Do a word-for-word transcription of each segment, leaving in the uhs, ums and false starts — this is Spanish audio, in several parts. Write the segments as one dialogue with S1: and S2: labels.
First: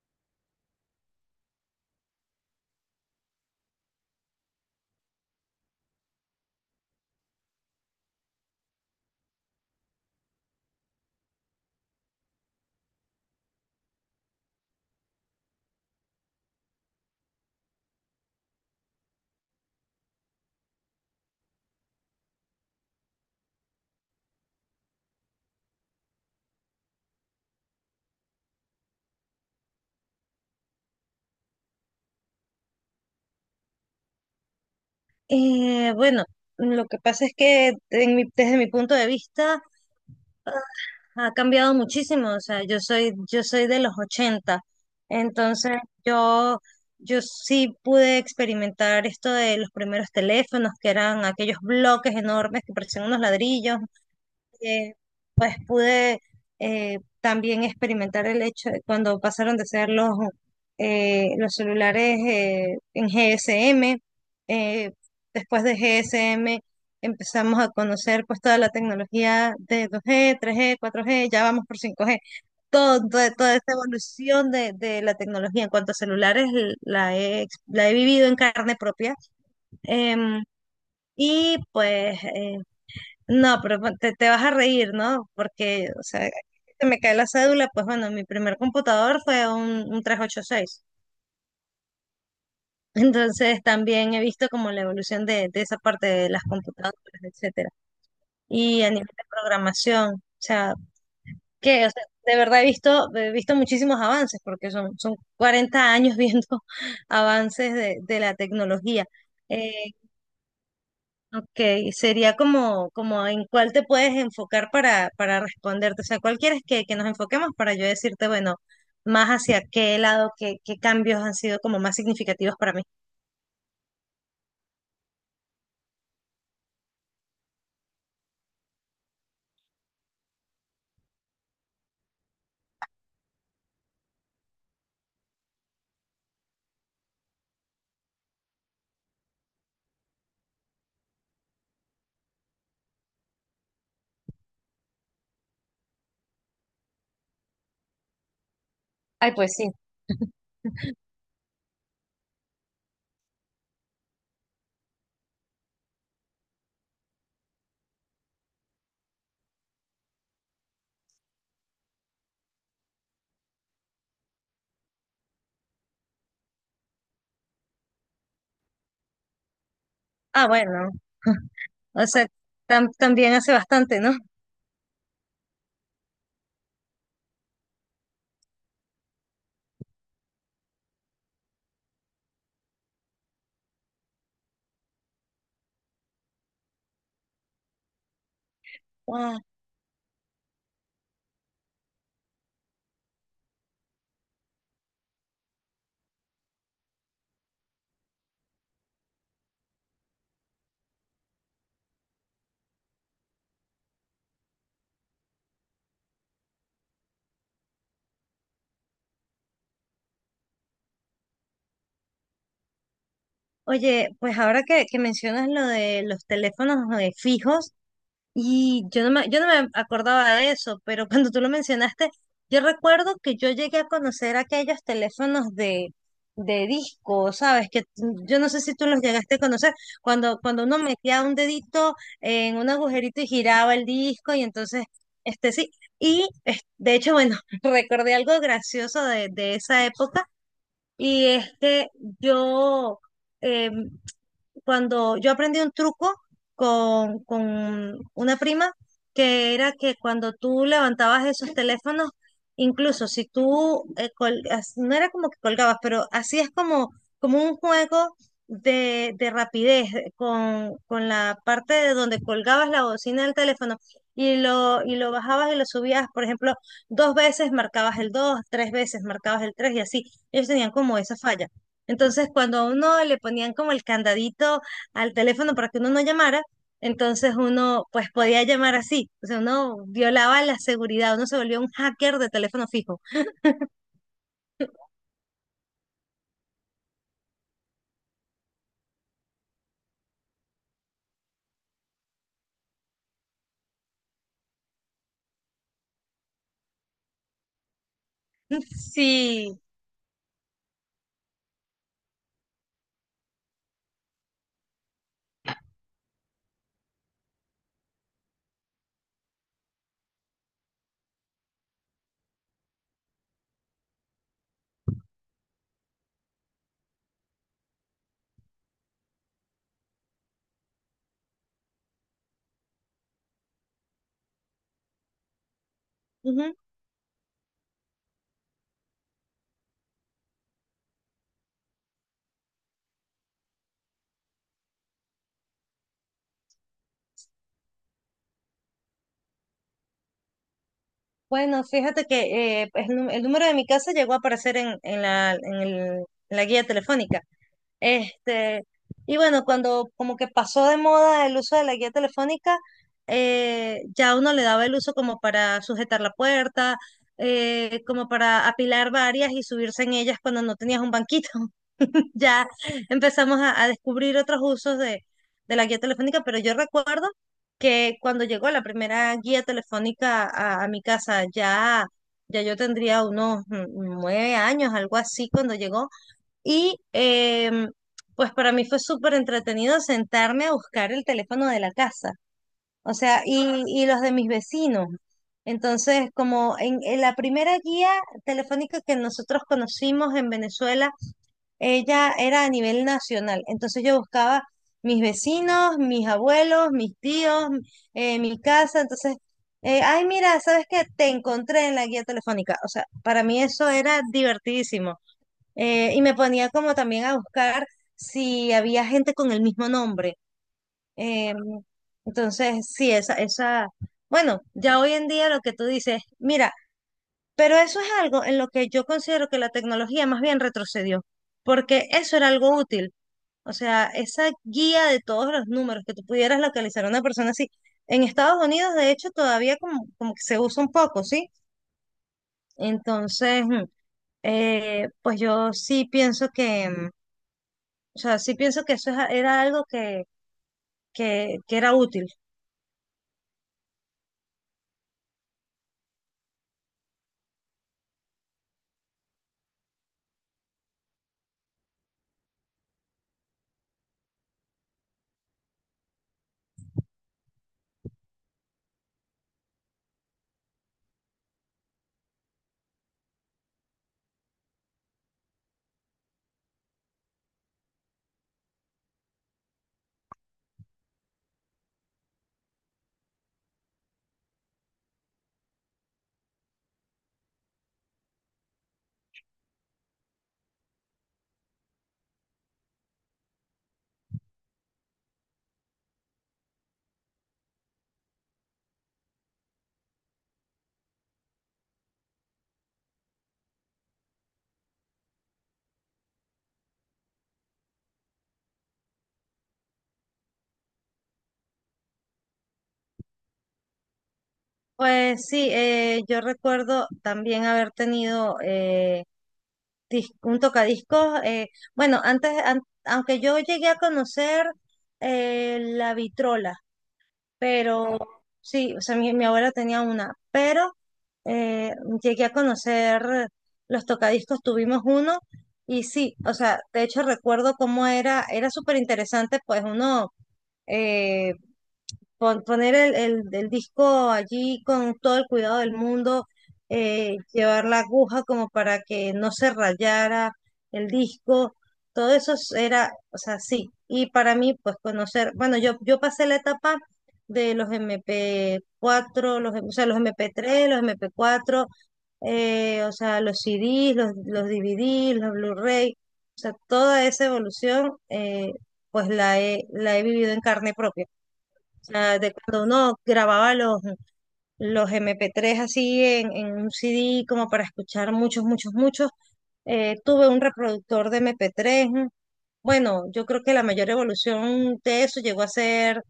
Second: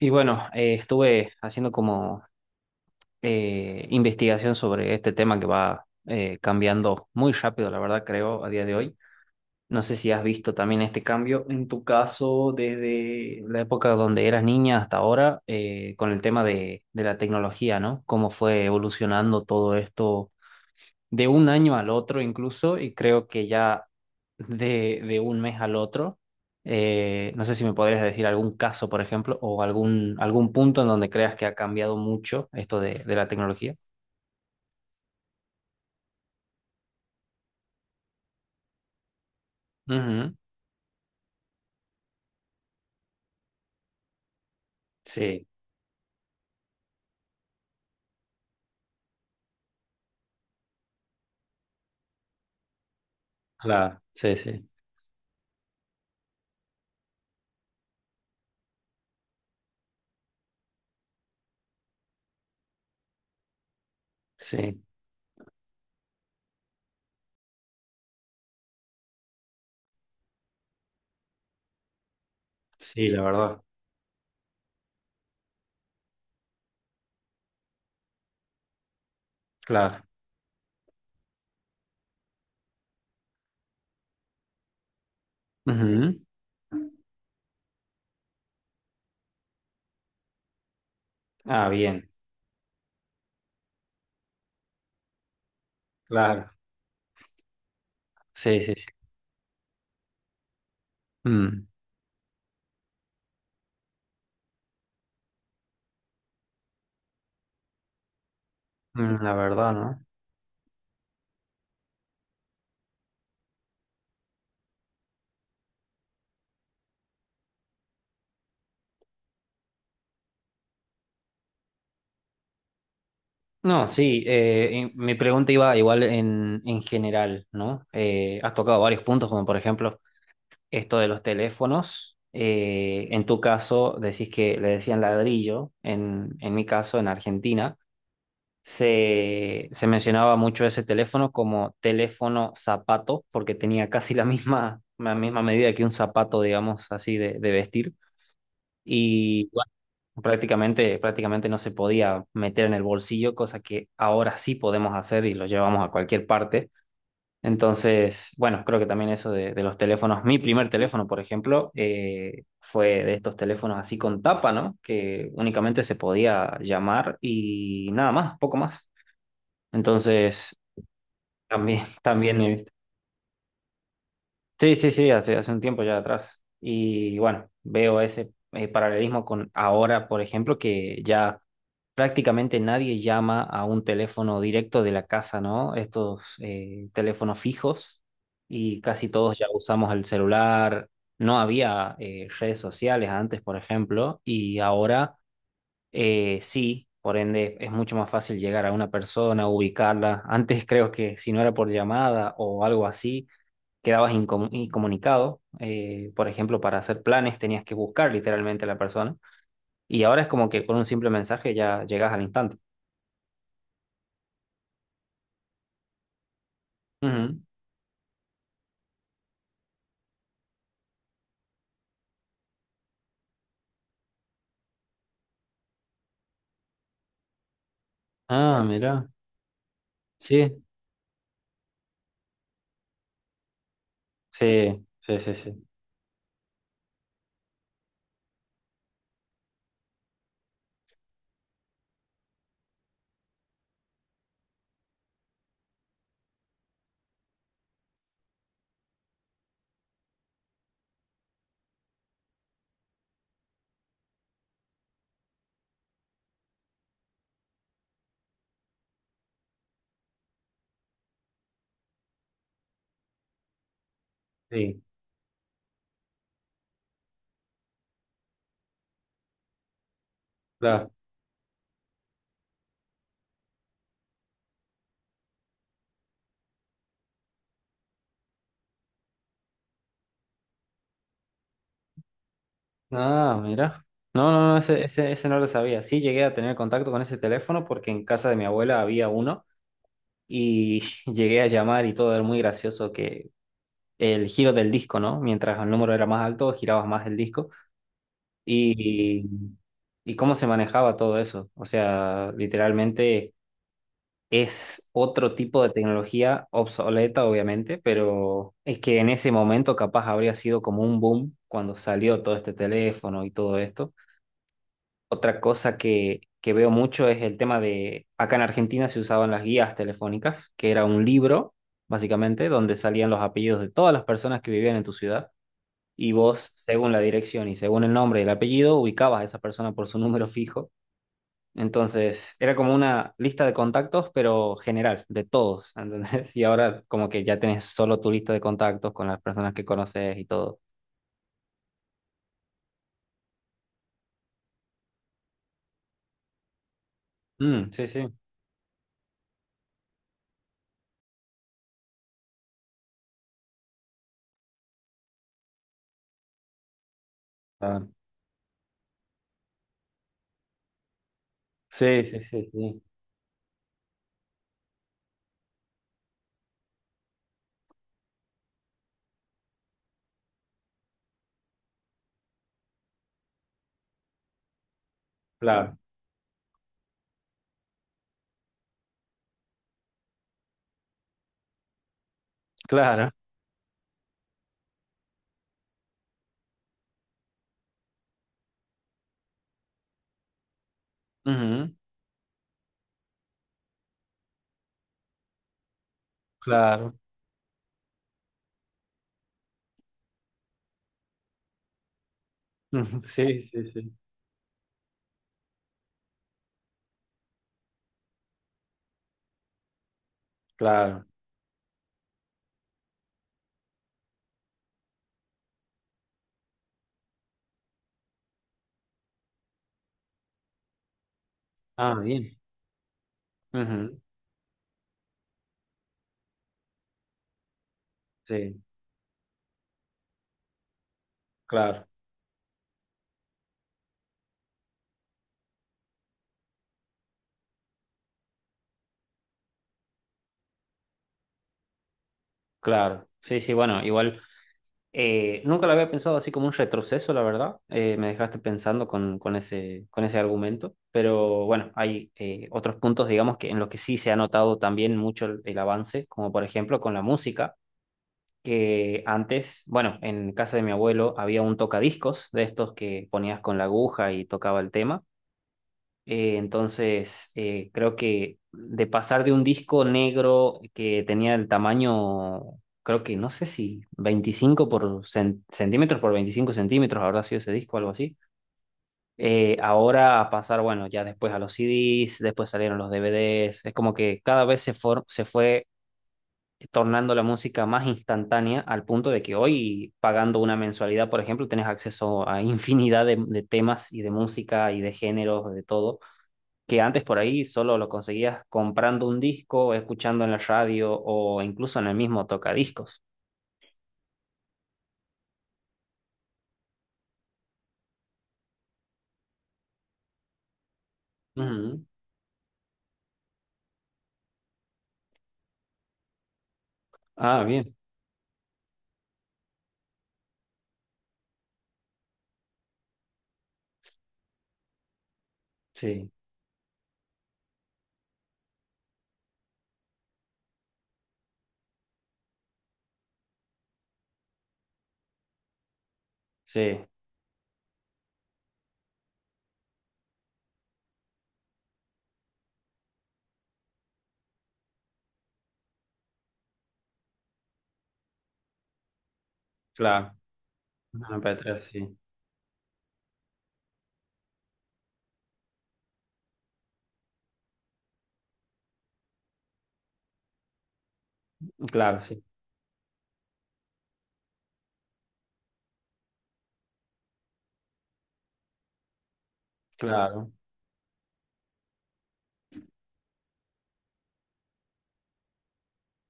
S1: Y bueno, eh, estuve haciendo como eh, investigación sobre este tema que va eh, cambiando muy rápido, la verdad, creo, a día de hoy. No sé si has visto también este cambio en tu caso desde la época donde eras niña hasta ahora, eh, con el tema de, de la tecnología, ¿no? Cómo fue evolucionando todo esto de un año al otro incluso, y creo que ya de, de un mes al otro. Eh, no sé si me podrías decir algún caso, por ejemplo, o algún, algún punto en donde creas que ha cambiado mucho esto de, de la tecnología.
S2: Eh, bueno, lo que pasa es que en mi- desde mi punto de vista
S1: Ujú.
S2: ah, ha cambiado muchísimo. O sea, yo soy, yo soy de los ochenta,
S1: Sí,
S2: entonces yo, yo sí pude experimentar esto de los primeros teléfonos, que eran aquellos bloques enormes que parecían unos ladrillos,
S1: claro, sí, sí,
S2: eh, pues pude eh, también experimentar el hecho de cuando pasaron de ser los, eh, los celulares eh, en G S M.
S1: sí,
S2: eh, Después de G S M empezamos a conocer pues toda la tecnología de dos G, tres G, cuatro G, ya vamos por cinco G. Todo,
S1: sí, la
S2: toda toda
S1: verdad,
S2: esta evolución de, de la tecnología en cuanto a celulares la he, ex- la he vivido en carne propia.
S1: claro.
S2: Em, y pues eh, no, pero pon- te, te vas a reír, ¿no? Porque, o
S1: Ujú.
S2: sea, se me cae la cédula, pues bueno, mi primer computador fue un, un trescientos ochenta y seis.
S1: Ah, bien,
S2: Entonces también he visto como la evolución de, de esa parte de las
S1: claro,
S2: computadoras, etcétera.
S1: sí, sí,
S2: Y
S1: sí.
S2: a nivel de programación, o sea,
S1: Mm,
S2: que, o sea, de verdad he visto, he visto muchísimos avances, porque son, son cuarenta años viendo avances de, de la tecnología.
S1: mm, la verdad,
S2: Eh,
S1: ¿no?
S2: Ok, sería como, como en cuál te puedes enfocar para, para responderte. O sea, ¿cuál quieres que, que nos enfoquemos para yo decirte, bueno, más hacia qué lado, qué, qué cambios han sido como más significativos para mí?
S1: No, sí, eh, y mi pregunta iba igual en, en general, ¿no? Eh, has tocado varios puntos, como por ejemplo esto de los teléfonos. eh, en tu caso, decís que le decían ladrillo, en, en mi caso, en Argentina, se, se mencionaba mucho ese teléfono como teléfono zapato, porque tenía casi la misma, la misma medida que un zapato, digamos así, de, de vestir.
S2: Ay,
S1: Y
S2: pues
S1: bueno,
S2: sí.
S1: prácticamente, prácticamente no se podía meter en el bolsillo, cosa que ahora sí podemos hacer y lo llevamos a cualquier parte. Entonces, bueno, creo que también eso de, de los teléfonos, mi primer teléfono, por ejemplo, eh, fue de estos teléfonos así con tapa, ¿no? Que únicamente se podía llamar y nada más, poco más.
S2: Ah,
S1: Entonces,
S2: bueno.
S1: también,
S2: O sea,
S1: también eh,
S2: tam- también hace bastante, ¿no?
S1: Sí, sí, sí, hace, hace un tiempo ya atrás. Y bueno, veo ese eh, paralelismo con ahora, por ejemplo, que ya prácticamente nadie llama a un teléfono directo de la casa, ¿no? Estos eh, teléfonos fijos y casi todos
S2: Ah.
S1: ya usamos el celular. No había eh, redes sociales antes, por ejemplo, y ahora eh, sí, por ende es mucho más fácil llegar a una persona, ubicarla. Antes creo que si no era por llamada o algo así quedabas incom- incomunicado. eh, por ejemplo, para hacer planes tenías que buscar literalmente a la persona. Y ahora es como que con un simple mensaje ya llegas al instante.
S2: Oye, pues ahora que, que mencionas lo de los teléfonos eh,
S1: Ujú.
S2: fijos, y yo no me, yo no me acordaba de eso, pero cuando tú lo mencionaste, yo recuerdo que yo llegué a conocer aquellos teléfonos de, de disco, ¿sabes? Que tú- yo no sé
S1: Ah,
S2: si tú los
S1: mira.
S2: llegaste a conocer, cuando,
S1: Sí,
S2: cuando uno metía un dedito en un agujerito y giraba el disco, y entonces,
S1: sí, sí, sí,
S2: este
S1: sí.
S2: sí. Y es- de hecho, bueno, recordé algo gracioso de, de esa época, y es que yo. em, cuando yo aprendí un truco con, con una prima que era que cuando tú levantabas esos teléfonos, incluso si tú, eh, col- as- no era como que colgabas, pero hacías como, como un juego de, de rapidez eh, con, con la parte de donde colgabas la bocina del teléfono y
S1: Sí,
S2: lo, y lo bajabas y lo subías. Por ejemplo, dos veces marcabas el dos, tres veces marcabas el tres y así. Ellos tenían
S1: claro.
S2: como esa falla. Entonces, cuando a uno le ponían como el candadito al teléfono para que uno no llamara, entonces uno pues podía llamar así. O sea, uno violaba la seguridad, uno se volvió un hacker de teléfono fijo.
S1: Ah, mira. No, no, no, ese, ese, ese no lo sabía. Sí, llegué a tener contacto con ese teléfono porque en casa de mi abuela había uno y llegué a llamar y todo era muy gracioso que el giro del disco, ¿no? Mientras el número era más alto, girabas más el disco. Y
S2: Sí.
S1: ¿y cómo se manejaba todo eso? O sea, literalmente es otro tipo de tecnología obsoleta, obviamente, pero es que en ese momento capaz habría sido como un boom cuando salió todo este teléfono y todo esto. Otra cosa que, que veo mucho es el tema de, acá en Argentina se usaban las guías telefónicas, que era un libro, básicamente, donde salían los apellidos de todas las personas que vivían en tu ciudad. Y vos,
S2: Ujú.
S1: según la dirección y según el nombre y el apellido, ubicabas a esa persona por su número fijo entonces, era como una lista de contactos, pero general, de todos, ¿entendés? Y ahora como que ya tenés solo tu lista de contactos con las personas que conoces y todo.
S2: Bueno, fíjate que eh, pues, el, nu- el número de mi casa llegó a aparecer en, en la, en el- en la guía telefónica.
S1: Mm, sí, sí.
S2: Este, y bueno, cuando como que pasó de moda el uso de la guía telefónica, eh, ya uno le daba el uso como para sujetar la puerta, eh,
S1: Claro.
S2: como para apilar varias y subirse en ellas cuando no tenías un banquito.
S1: Sí, sí,
S2: Ya
S1: sí, sí.
S2: empezamos a, a descubrir otros usos de, de la guía telefónica, pero yo recuerdo que cuando llegó la primera guía telefónica a, a mi casa, ya, ya yo tendría unos mm, nueve años, algo así, cuando
S1: Claro.
S2: llegó. Y em, pues para mí fue súper entretenido sentarme a buscar el teléfono de la casa, o
S1: Claro.
S2: sea, y, y los de mis vecinos. Entonces, como en, en la primera guía telefónica que nosotros conocimos en Venezuela,
S1: Ujú.
S2: ella era a nivel nacional. Entonces yo buscaba mis vecinos, mis abuelos, mis
S1: Claro.
S2: tíos, eh, mi casa. Entonces, eh, ay, mira, ¿sabes qué? Te encontré en la guía telefónica. O sea,
S1: Ujú.
S2: para mí
S1: Sí, sí,
S2: eso
S1: sí.
S2: era divertidísimo. Eh, y me ponía como también a buscar si había gente con el mismo nombre.
S1: Claro.
S2: Eh, entonces, sí, esa, esa, bueno, ya hoy en día lo que tú dices, mira, pero eso es algo en lo que yo considero que la tecnología más bien retrocedió, porque
S1: Ah,
S2: eso era
S1: bien.
S2: algo útil. O sea,
S1: Ujú.
S2: esa guía de todos los números que tú pudieras localizar a una persona así. En Estados
S1: Sí,
S2: Unidos, de hecho, todavía como, como que se usa un poco, ¿sí?
S1: claro,
S2: Entonces, mm, eh, pues yo sí pienso que... mm, o sea, sí pienso que eso es era algo que, que, que era útil.
S1: claro. Sí, sí, bueno, igual. Eh, nunca lo había pensado así como un retroceso, la verdad. Eh, me dejaste pensando con, con ese, con ese argumento. Pero bueno, hay eh, otros puntos, digamos, que en los que sí se ha notado también mucho el, el avance, como por ejemplo con la música, que antes, bueno, en casa de mi abuelo había un tocadiscos de estos que ponías con la aguja y tocaba el tema. Eh, entonces, eh, creo que de pasar de un disco negro que tenía el tamaño, creo que no sé si veinticinco por cen- centímetros por veinticinco centímetros habrá sido ese disco, algo así. Eh, ahora a pasar, bueno, ya después a los C Ds, después salieron los D V Ds. Es como que cada vez se, for- se fue tornando la música más instantánea al punto de que hoy, pagando una mensualidad, por ejemplo, tenés acceso a infinidad de de temas y de música y de géneros, de todo que antes por ahí solo lo conseguías comprando un disco, escuchando en la radio o incluso en el mismo tocadiscos.
S2: Pues sí, eh, yo recuerdo también haber tenido eh, dis- un tocadiscos. eh,
S1: Ujú.
S2: bueno, antes, an- aunque yo llegué a conocer eh, la vitrola,
S1: Ah, bien.
S2: pero sí, o sea, mi, mi abuela tenía una, pero eh, llegué a conocer los tocadiscos, tuvimos uno y
S1: Sí,
S2: sí, o sea, de hecho recuerdo cómo era. Era súper interesante, pues uno... eh, pon- poner el, el, el disco allí con todo el cuidado del mundo,
S1: sí,
S2: eh, llevar la aguja como para que no se rayara el disco, todo eso es- era, o sea, sí. Y para mí, pues conocer, bueno, yo, yo pasé la etapa de los M P cuatro los, o sea, los
S1: claro.
S2: M P tres los
S1: Una
S2: mp
S1: M P tres,
S2: cuatro
S1: sí.
S2: eh, o sea, los C Ds, los, los D V Ds, los Blu-ray, o sea, toda esa evolución. Eh, pues la he, la he vivido en carne propia,
S1: Claro,
S2: sea,
S1: sí,
S2: de cuando uno grababa los, los M P tres así en, en un C D como para escuchar muchos, muchos, muchos. Eh, tuve
S1: claro,
S2: un reproductor de M P tres. Bueno, yo creo que la mayor evolución de eso llegó a ser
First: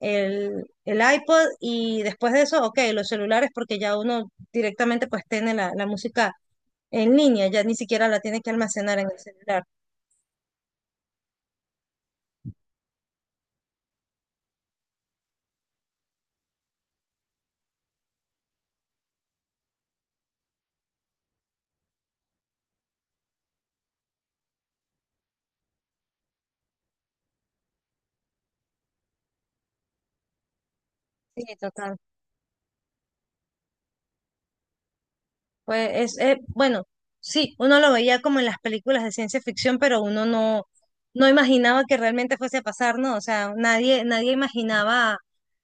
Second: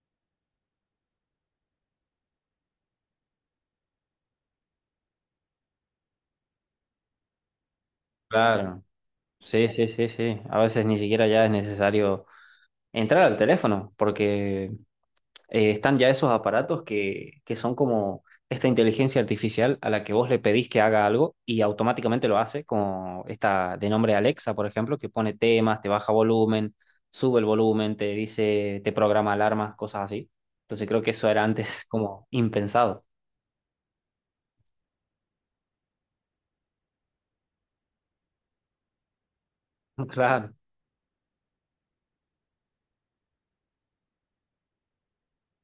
S2: el, el iPod y después de eso, ok, los celulares porque ya uno directamente pues tiene la, la música en línea, ya ni siquiera la tiene que
S1: claro.
S2: almacenar en el celular.
S1: Sí, sí, sí, sí. A veces ni siquiera ya es necesario entrar al teléfono porque eh, están ya esos aparatos que, que son como esta inteligencia artificial a la que vos le pedís que haga algo y automáticamente lo hace, como esta de nombre Alexa, por ejemplo, que pone temas, te baja volumen, sube el volumen, te dice, te programa alarmas, cosas así. Entonces creo que eso era
S2: Sí,
S1: antes
S2: total.
S1: como impensado.
S2: Pues es, eh, bueno, sí, uno lo veía como en las películas de ciencia ficción, pero uno
S1: Claro,
S2: no, no imaginaba que realmente fuese a pasar, ¿no? O sea, nadie, nadie imaginaba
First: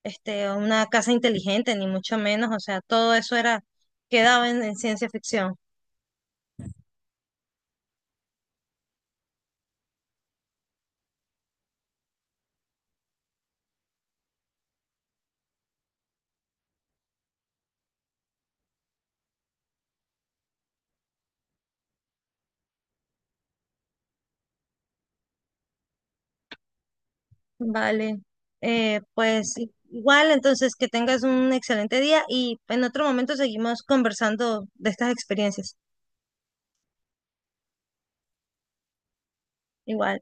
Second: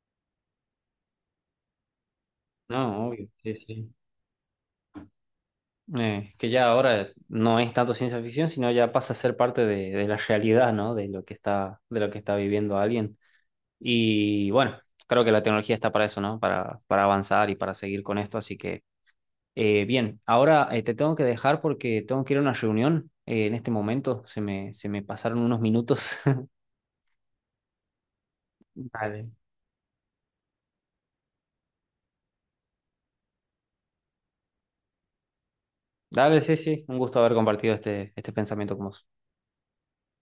S2: este, una casa inteligente, ni mucho menos. O sea,
S1: no,
S2: todo
S1: obvio,
S2: eso
S1: sí,
S2: era,
S1: sí.
S2: quedaba en, en ciencia ficción.
S1: Eh, que ya ahora no es tanto ciencia ficción, sino ya pasa a ser parte de, de la realidad, ¿no? De lo que está, de lo que está viviendo alguien. Y bueno, creo que la tecnología está para eso, ¿no? Para, para avanzar y para seguir con esto. Así que, eh, bien, ahora eh, te tengo que dejar porque tengo que ir a una reunión eh, en este momento. Se me, se me pasaron unos minutos.
S2: Vale. Eh,
S1: Dale.
S2: pues i- igual, entonces, que tengas un excelente día y en otro momento seguimos conversando de estas experiencias.
S1: Dale, sí, sí. Un gusto haber compartido este, este pensamiento con vos.
S2: Igual.